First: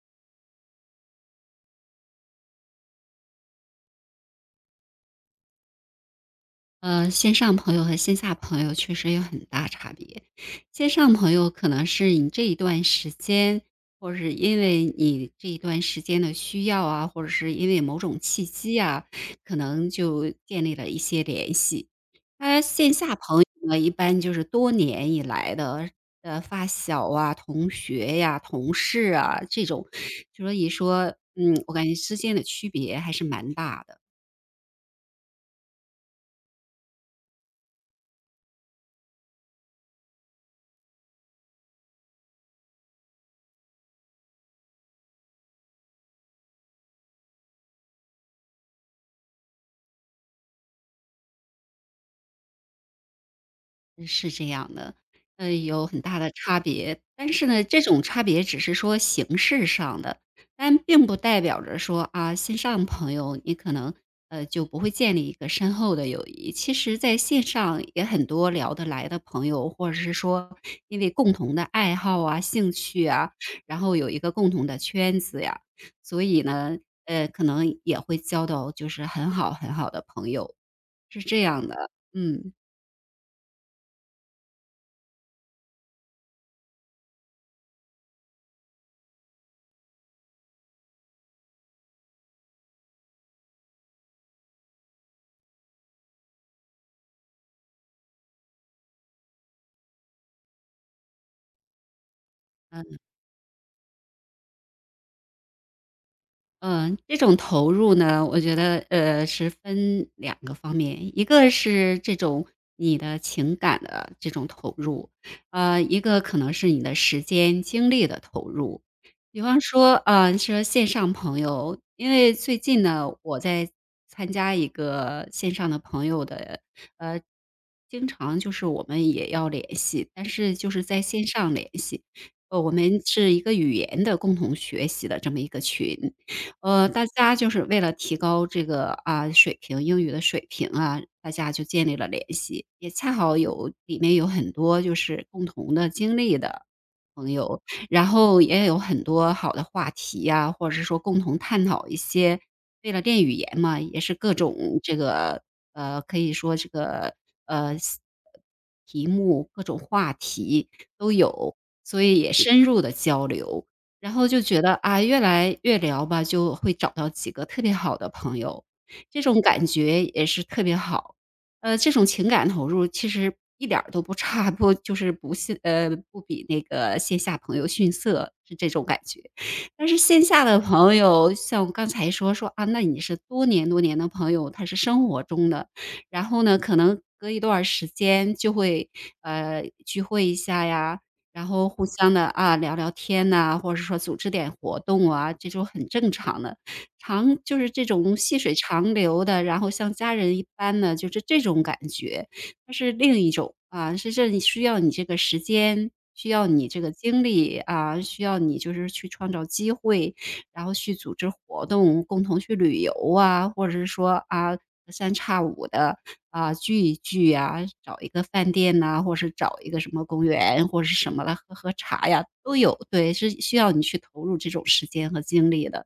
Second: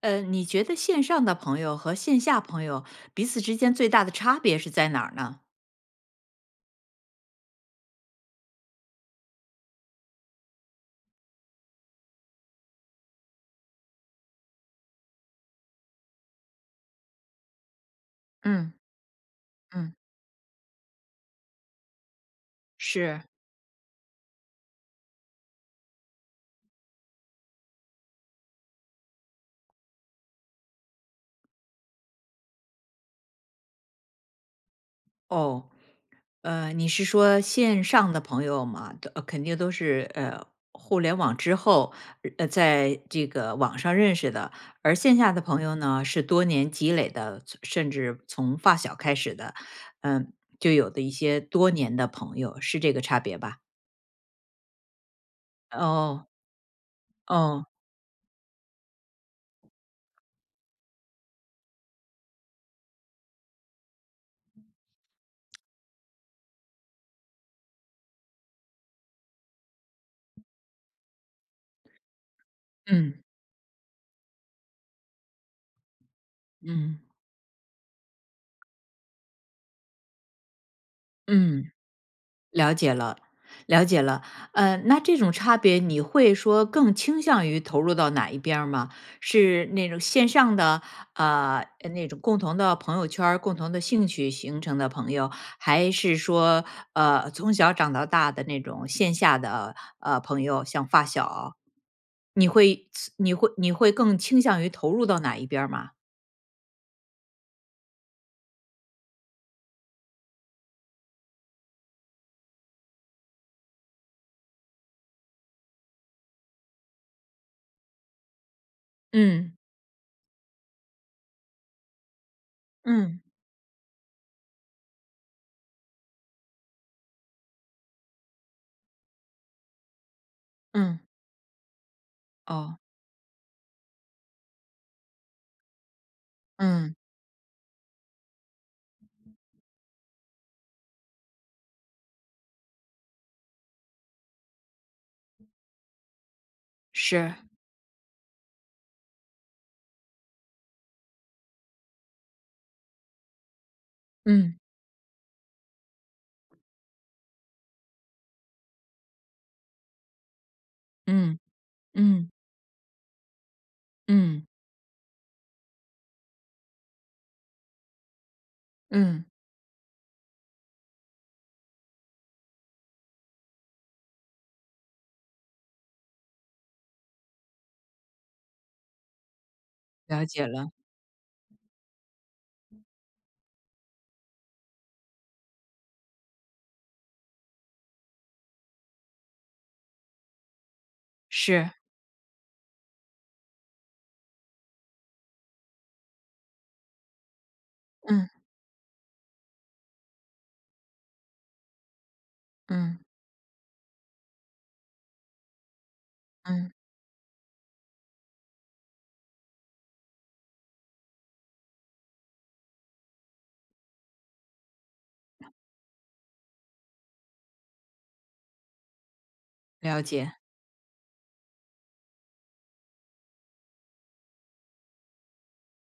你觉得线上的朋友和线下朋友彼此之间最大的差别是在哪儿呢？线上朋友和线下朋友确实有很大差别。线上朋友可能是你这一段时间，或者是因为你这一段时间的需要啊，或者是因为某种契嗯机啊，可能嗯，就建立了一些联系。他线下是，朋友呢，一般就是多年以来的发小啊、同学呀、同事啊这种，所以说，我感觉之间的区别还是蛮大的。哦，你是说线上的朋友嘛，都肯定都是互联网之后，在这个网上认识的，而线下的朋友呢，是多年积累的，甚至从发小开始的，嗯、就有的一些多年的朋友，是这个差别吧？是这样的，有很大哦，的差别。但是呢，哦，这种差别只是说形式上的，但并不代表着说啊，线上朋友你可能就不会建立一个深厚的友谊。其实，在线上也很多聊得来的朋友，或者是说因为共同的爱好啊、兴趣嗯啊，然后有一个共同的圈子呀，所以呢，嗯。可能也会交到就是很好很好的朋友，是这样嗯。的。了解了，了解了。那这种差别你会说更倾向于投入到哪一边儿吗？是那种线上的，呃，那种共同的朋友圈儿共同的兴趣形成的朋友，还是说，从小长到大的那种线下的朋友，像发小？你会你会更倾向于投入到哪一边儿吗？这种投入呢，我觉得，是分两个方面，一个是这种你的情感的这种投入，一个可能是你的时间精力的投入。比嗯方说，啊，说线上朋友，因为最近呢，嗯我在参加一个线上的朋友的，呃，经常就是我们也要联系，但是就是嗯，在线上联系，我哦，们是一个语言的共同学习的这么一个群。嗯，大家就是为了提高这个啊水平，英语的水平啊，大家就建立了联系，也恰好有里面有很多就是共同的经历的朋是，友，然后也有很多好的话题呀、或者是说共同探讨一些为了练语言嘛，也是各嗯种这个可以说这个呃题目各种话题都嗯有，所以嗯也深入的交流。然后就嗯。觉得，啊，越来越聊吧，就会找到几个特别好的朋友，这嗯，种感觉也是特别好。这种情感投入其实一点儿都不差，不就是不逊不比那个线下朋友逊色，是这种感觉。但是线了下解的了，朋友，像我刚才说，啊，那你是多年多年的朋友，他是生活中的，然后呢，可能隔一段儿时间就会，聚会一下呀，然后是，互相的啊，聊聊天呐，或者是说组织点活动啊，这种很正常的。就是这种细嗯水长流的，然后像家人一般的，就是这种感觉。它是嗯另一种，啊，是这里需要你这个时间，需要你嗯，这个精力，啊，需要你就是去创造机会，然后去组织活动，共同去旅游啊，或者是说，啊，隔三差五的。啊，聚一聚啊，找一个饭店呐，或是找一个什了么公解，园或者是什么来喝喝茶呀，都有。对，是需要你去投入这种时间和精力的。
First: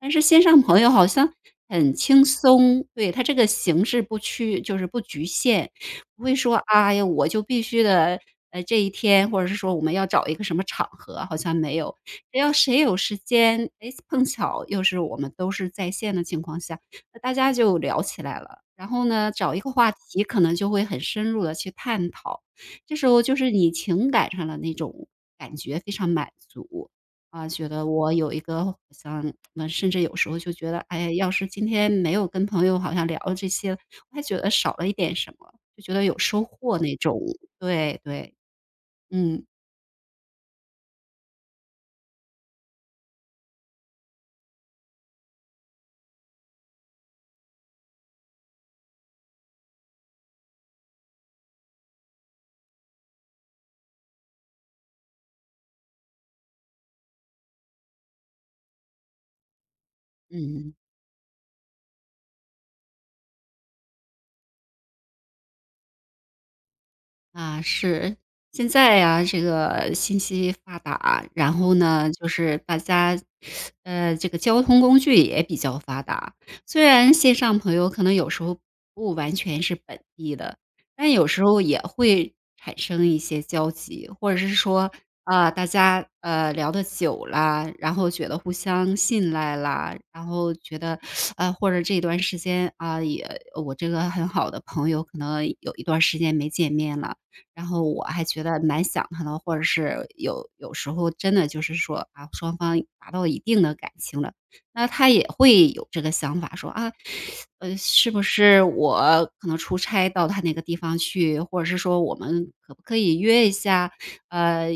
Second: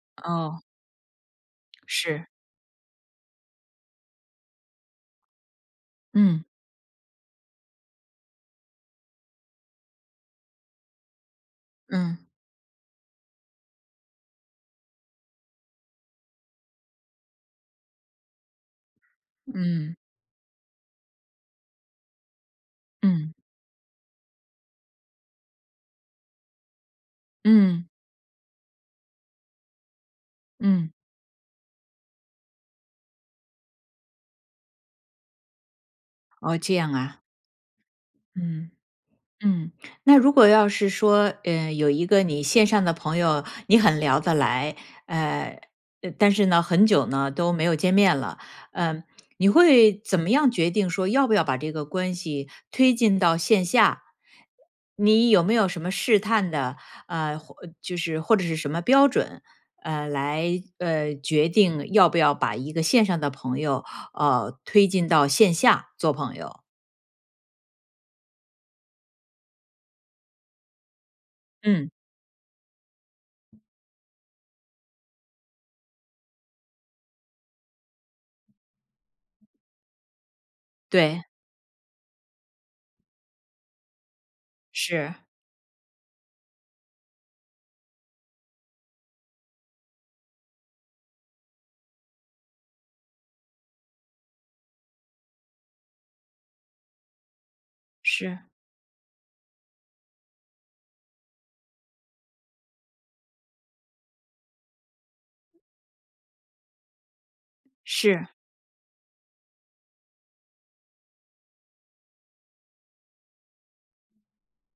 但是线上哦，朋友好像很轻是，松，对，它这个形式不趋就是不局限，不会嗯说，哎呀，我就必须得，这一天，或者是说我们要找一个什么场合啊，好像没有。嗯只要谁有时间，哎，碰巧又是我们都是在线的情况下，那大家就聊起来了，然后呢，找一个话嗯题可能就会很深入的去探讨，这时候嗯就是你情感上的那种感觉非常满足。啊，觉得嗯我有一个好像甚至有时候就觉得，嗯，哎，要是今天没有跟朋友好像聊这些，我还觉得少了一点什么，就觉得有收哦，这获样那种，啊，对对，嗯。嗯，嗯，那如果要是说，有一个你线上的朋友，你很聊得来，呃，但是呢，很久呢都没有见面了，嗯、你会怎么样决定说要不要把这个关系推进到线下？你有没有什么试探的，或就是或者是什么标准，来嗯。决定要不要把一个线上的朋友，推进到线下做朋友？啊，是。现在呀，这个信息发达，然后嗯，呢，就是大家，这个交通工具也比较发达。虽然线上朋友可能有时候不完全是本地的，但对，有时候也会产生一些交集，或者是说，是啊，大家聊得久了，然后觉得互相信赖啦，然后觉得，啊，或者这段时间啊，也我这个很好的朋友，可能有一段时间没见面了。然后我还是。觉得蛮想他的，或者是有时候真的就是说啊，双方达到一定的感情了，那他也会有这个想法说啊，是不是，是我可能出差到他那个地方去，或者是说我们可不可以约一下，呃，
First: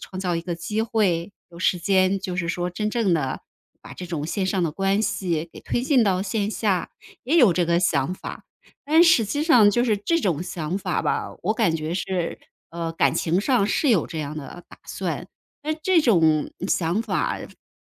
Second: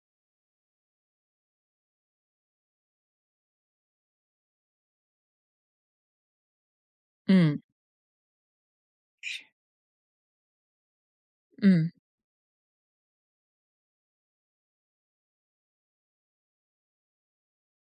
创造一个机会，有时间就是说真正的把这种线上的关系给推进到线下，也有嗯，这个想法。但实际是。上就是这种想法吧，我感嗯，觉是，感情上是有这样的打算，但这种想法，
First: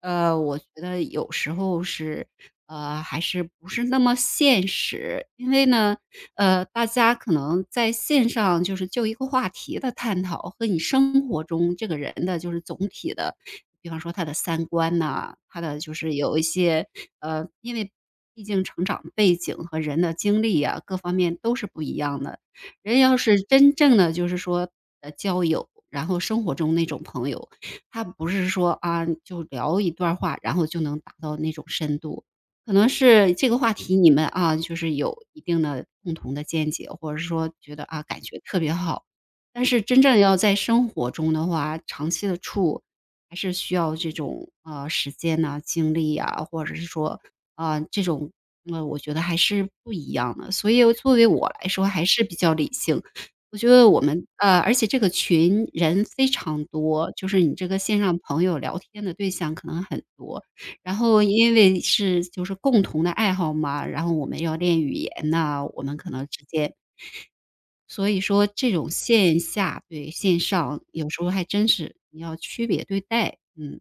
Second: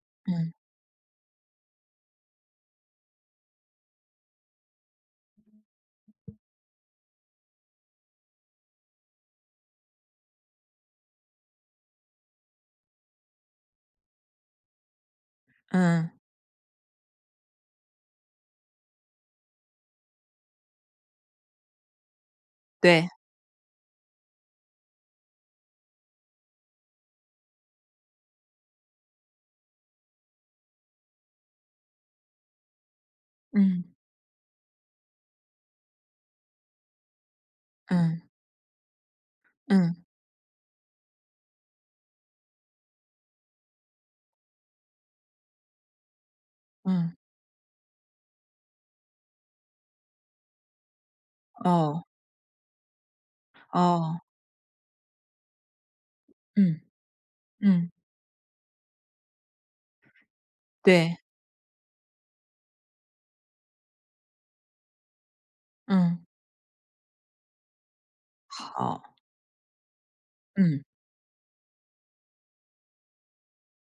嗯，我觉得有时候是，还是不是那么现实。因为呢，大家可能在线上就是就一个话题的探讨，和你生活中这个人的就是总体的比方说他的三观呐，他的就嗯，是有一些，因为毕竟成长背景和人的经历呀，各方面都是不一样的。人对，要是真正的就是说，交友，然后生活中那种朋友，他不是说啊，就聊一段话，然后就能达到那种深度。可能是这个话嗯，题你们啊，就是有一定的共同的见解，或者是说觉得啊，感嗯，觉特别好。但是嗯，真正要在生活中的话，长期的处，还是需要这种时间呐、精力啊，或者是嗯，说啊、这种我觉得还是不一样的。所以作为我来说，还哦，是比较理性。我觉得我哦，们而且这个群人非常嗯，多，就是你这个嗯，线上朋友聊天的对象可能很多。然对，后因为是就是共同的爱好嘛，然后我们要练语言呐、我们可嗯，能之间，所以说这种好，线下对线上嗯。有时候还真是你要区别对待，嗯。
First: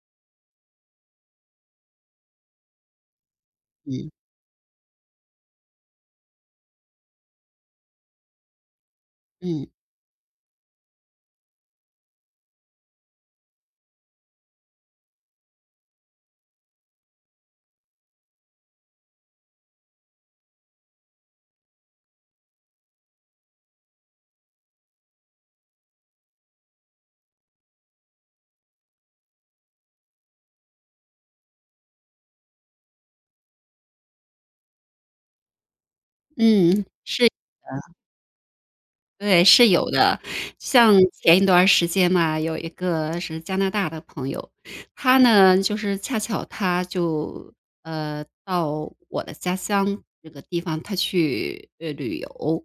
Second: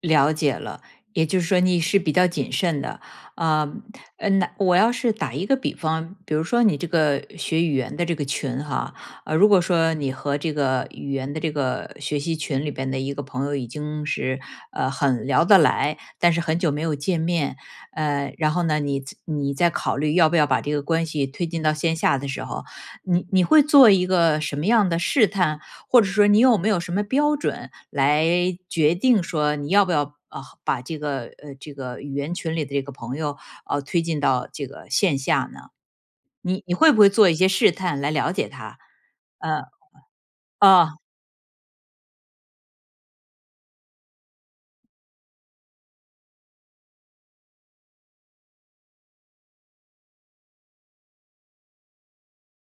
了解了，也就是说你是比较谨慎的，啊，嗯那我要是打一个比方，比如说你这个学语言的这个群哈，如果嗯说你和这个语言的这个学习群里边的一个朋友已经是很聊得来，但是很久没有见面，然后呢，你在考虑要不要把这个关系推进到线下的时候，你会做一个什么样的试探，或者说你有没有什么标准来决定说你要不要把这个语言群里的这个朋友推进到这个线下呢？你嗯，会不会是做一些试探来了解他？对，呃是有的。像哦前一段儿时间嘛，有一个是加拿大的朋友，他呢，就是恰巧他就到我的家乡这个地方，他去，旅游。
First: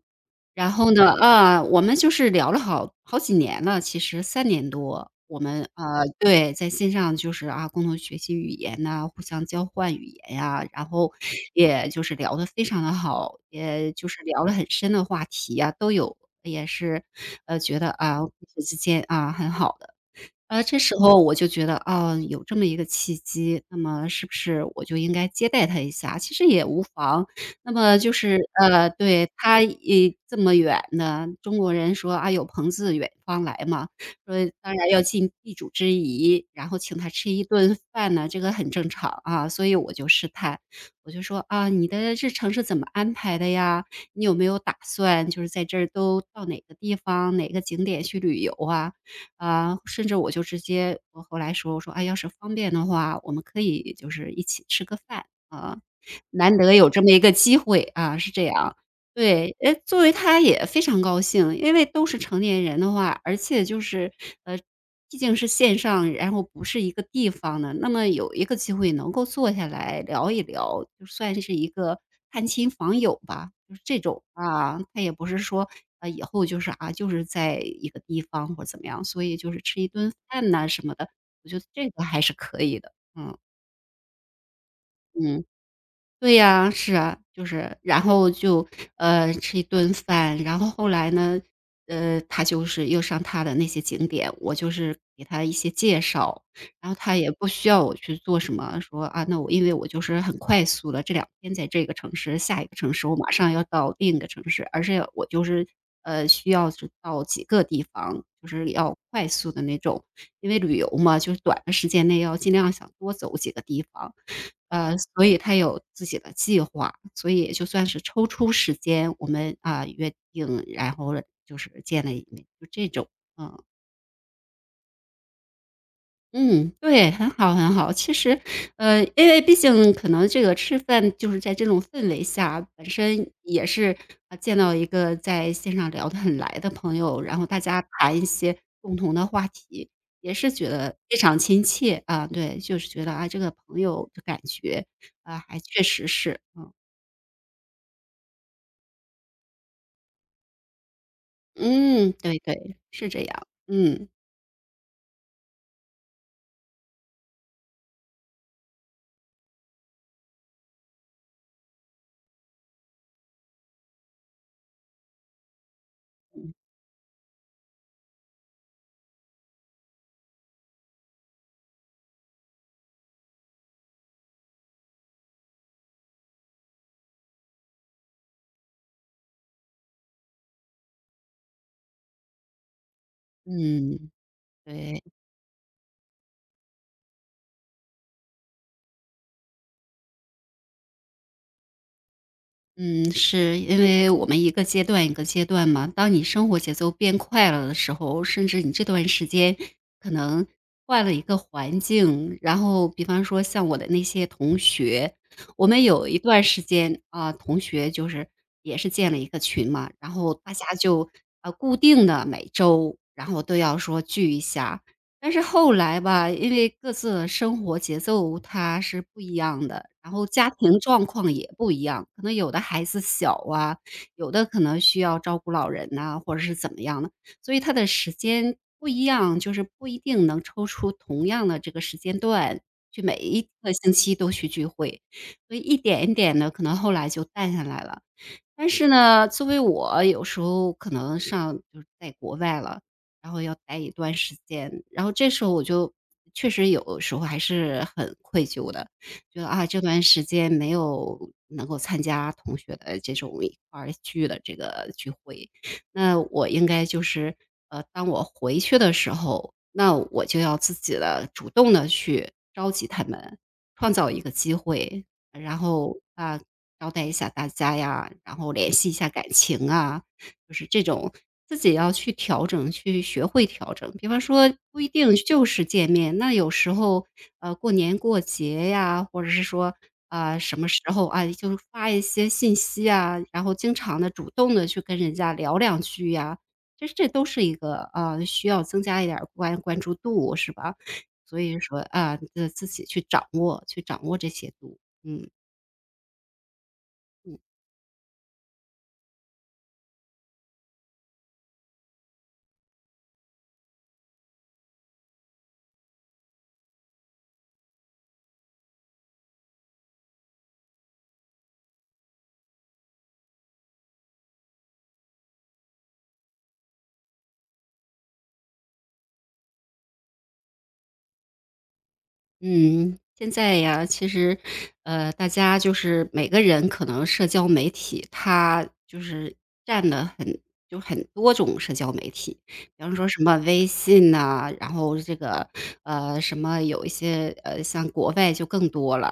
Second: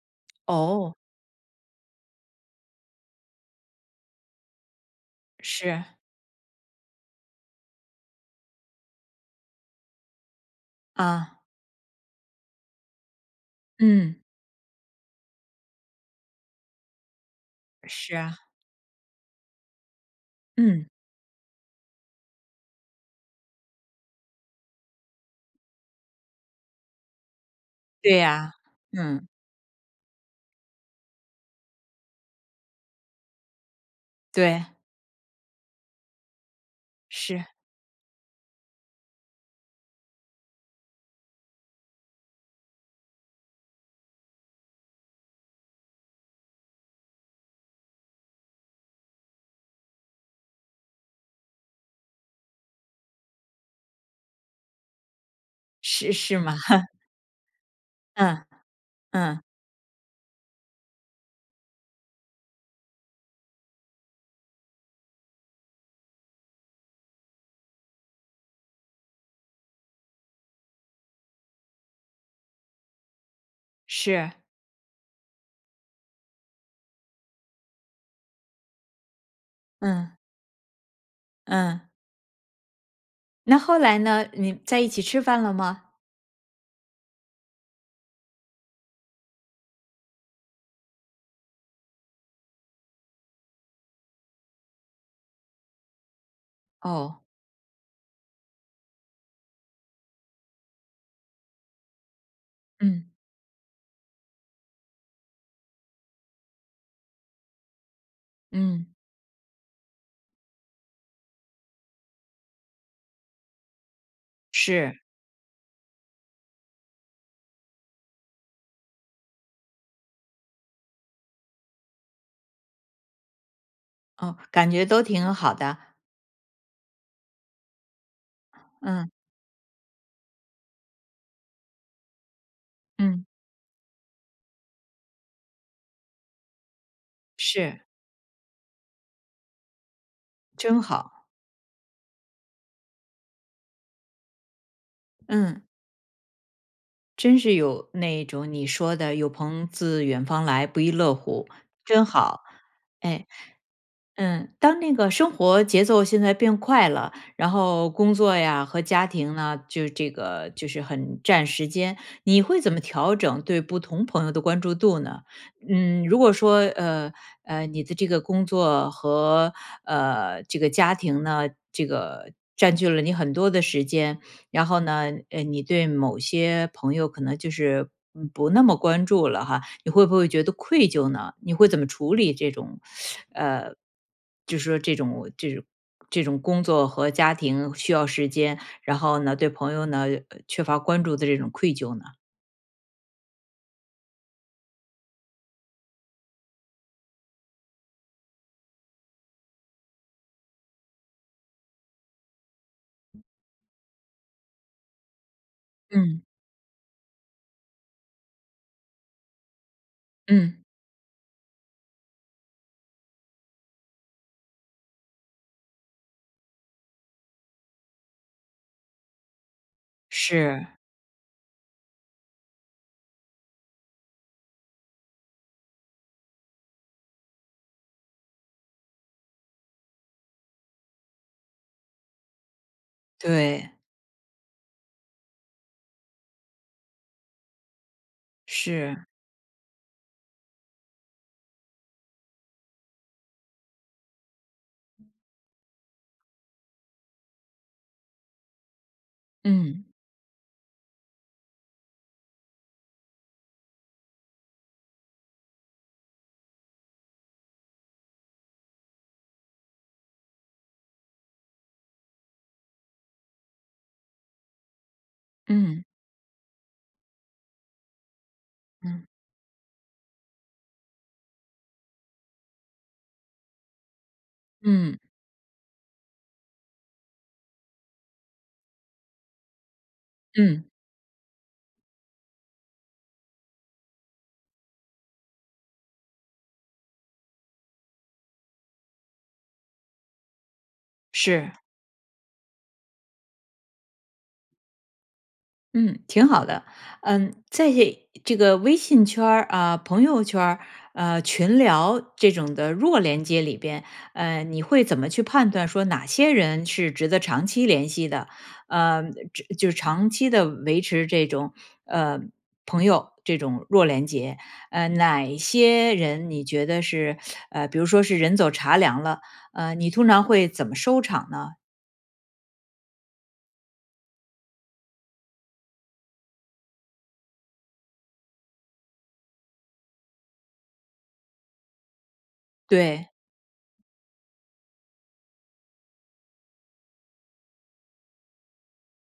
然后哦呢，我们就是聊了好好几年了，其实三年多，我们是对，在线上就是，啊，共同学习语言呐，互相交换语言呀，然后啊也就是聊得非常的好，也就嗯是聊了很深的话题呀，都有。也是，觉得，是啊，啊彼此之间，啊，很好的。这嗯时候我就觉得，啊，有这么一个契机，那么是不是我就应该接待他一下，其实也无妨。那么就对是，呀、对，嗯他也这么远呢。中国人说：“啊，有朋自远方来嘛。”说对当然要尽地主之谊，然后请他吃一是顿饭呢，这个很正常啊。所以我就试探，我就说：“啊，你的日程是怎么安排的呀？你有没有打算就是在这儿都到哪个地方、哪个景点去旅游啊？”啊，甚至我就直接我后来说，我说：“哎，要是方便的话，我们可以就是一起吃个饭，啊，是是难吗？得有 这么一个机会。”啊，是这嗯样。嗯对，哎，作为他也非常高兴，因为都是成年人的话，而且就是，呃，毕竟是线上，然后不是一个地方的，那么有一个机会能够坐下来聊一聊，就算是一个探亲访友吧，就是这种是啊，他也不是说，啊，以后就是啊，就是在一个地方或者怎么样，所以就是吃一顿嗯饭呐什么的，我觉得嗯。这个还是可以的，嗯那后来呢？你在一起吃饭嗯。了吗？对呀，是啊，就是然后就，吃一顿饭，然后后来呢，他就是又上他的那些景点，我就是给他一些介绍，然后他哦也不需要我去做什么，说啊，那我因为我就是很快速的，这两天在这个城市，下一个城市嗯我马上要到另一个城市，而是我就是，需要是到几个地方，就是嗯要快速的那种，因为旅游嘛，就是短的时间内要尽量想多走几个地方。是。所以他有自己的计划，所以也就算是抽出时间，我们啊约定，然后了就是见了一面，就这种。嗯哦，感觉都挺好的。嗯，对，很好很好。其实，嗯，因为毕竟可能这个吃饭就是在这种氛围下，本嗯，身也是啊见到一个在线上聊得很来的朋友，然后大家是，谈一些共同的话题，也是觉真得非好。常亲切啊。对，就是觉得啊这个朋友的感觉啊还嗯，确实是嗯。真是有那种你说的"有朋自远方来，不亦乐乎"，真嗯，对好。对，是这哎。样。嗯，嗯，当那个生活节奏现在变快了，然后工作呀和家庭呢，就这个就是很占时间，你会怎么调整对不同朋友的关注度呢？嗯，如果说你的这个工作和这个家庭呢，这个占据了你很多的时间，然后呢，你对某些朋友可能就是不那么关注了哈，你会不会觉得愧疚呢？你会怎么处理这种，呃，嗯，就是说这对，种这种这种工作和家庭需要时间，然后呢对朋友呢缺乏关注的这种愧疚呢？嗯，是因为我们一个阶段一个阶段嘛，当你生活节奏变快了的时候，甚至你这段时间可能换了一个环境，然后比方说像我的那些同学，我们有一嗯段时间啊，同学就是也是建了一个群嘛，然后大嗯，家就啊固定的每周，然后都要说聚一下。但是后来吧，因为各自的生活节奏它是不一样的，然后家是，庭状况也不一样，可能有的孩子小啊，有的可能需要照顾老人呐、或者是怎么样的，所以他的时间不一样，就是不一定能抽出同样的这个时间段去每一对，个星期都去聚会，所以一点一点的，可能后来就淡下来了。但是是，呢，作为我有时候可能上就是在国外了，然后要待一段时间，然后这时候我就确实有时候还是很愧疚的，觉得啊这嗯段时间没有能够参加同学的这种一块儿聚的这个聚会，那我应该就是当我回去的时候，那我就要自己的主动的去召集他们，创造一个机会，然嗯后啊招待一下大家呀，然后联系一嗯下感情啊，就是这种自己要去调整，去学会调整。比方说不一嗯嗯定就是见面，那有时候，过年过节呀，或者是说，啊，什嗯，么时候啊，就是发一些信息啊，然后经常的主动的去跟人家聊两句呀，其实这都是一个，啊，需要增加一点儿关注度，是吧？所是。以说，啊，自己去掌握去掌握这些度，嗯。嗯，挺好的。嗯，在这个微信圈儿啊、朋友圈儿、群聊这种的弱连接里边，你会怎么去判断说哪些人是值得长期联系的？呃，这就是长期的维持这种呃朋友这种弱连接，哪些人你觉得是比如说是人走茶凉了，你通常会怎么收场呢？嗯，现在呀，其实，大家就是每个人可能社交媒体，它就是占的很就很多种社交媒体，比方说对，什么微信呐，然后这个什么有一些像国外就更多了，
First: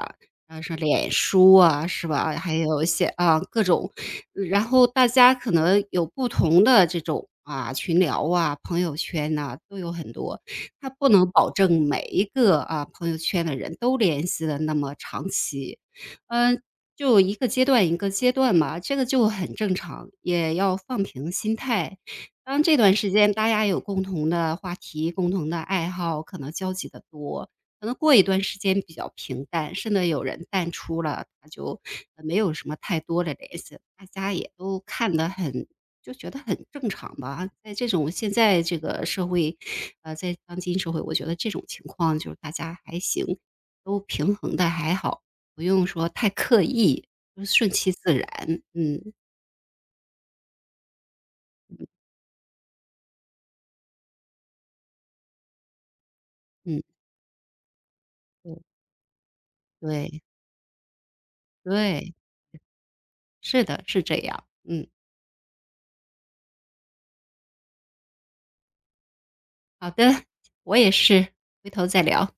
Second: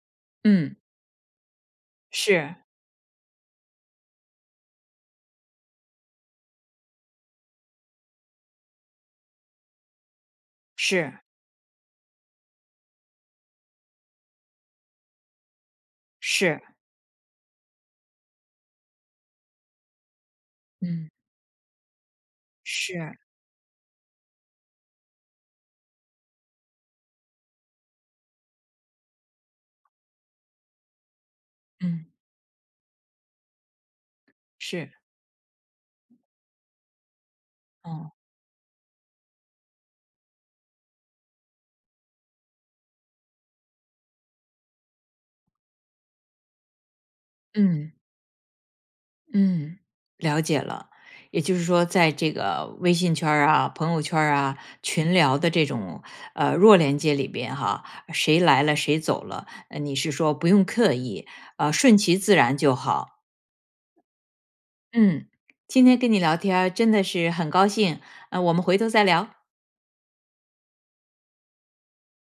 啊，后是嗯，脸书啊，是吧？还是有一些啊各种，然后大家可能有不同的这种啊群聊啊、朋友圈呐、都有很多。他不是能保证每一个啊朋友圈的人都联系的那么长期，嗯、是，就一个阶段一个阶段嘛，这个就很正常，也要放嗯。平心态。当这段时是，间大家有共同的话题、共同的爱好，可能交集的多，可能过一段时间比较平淡，甚至有人淡出了，他就嗯，没有什么太多的联系，大家也都是，看得很就觉得很正常吧。在这种哦。现在这个社会，在当今社会，我觉得这种情况就是大家还行，都平衡的还好，不用说太刻意，就顺其嗯自然。嗯嗯，了解了，也就是说，在这个微信圈儿啊、朋友圈儿啊、群聊的这种弱嗯，连接里边哈，谁来了对谁走了，你是对说不用刻意，顺对，其自然就好。是的，是这样。嗯，嗯，今天跟你聊天儿真的是很高兴，我们回头再聊。好的，我也是，回头再聊。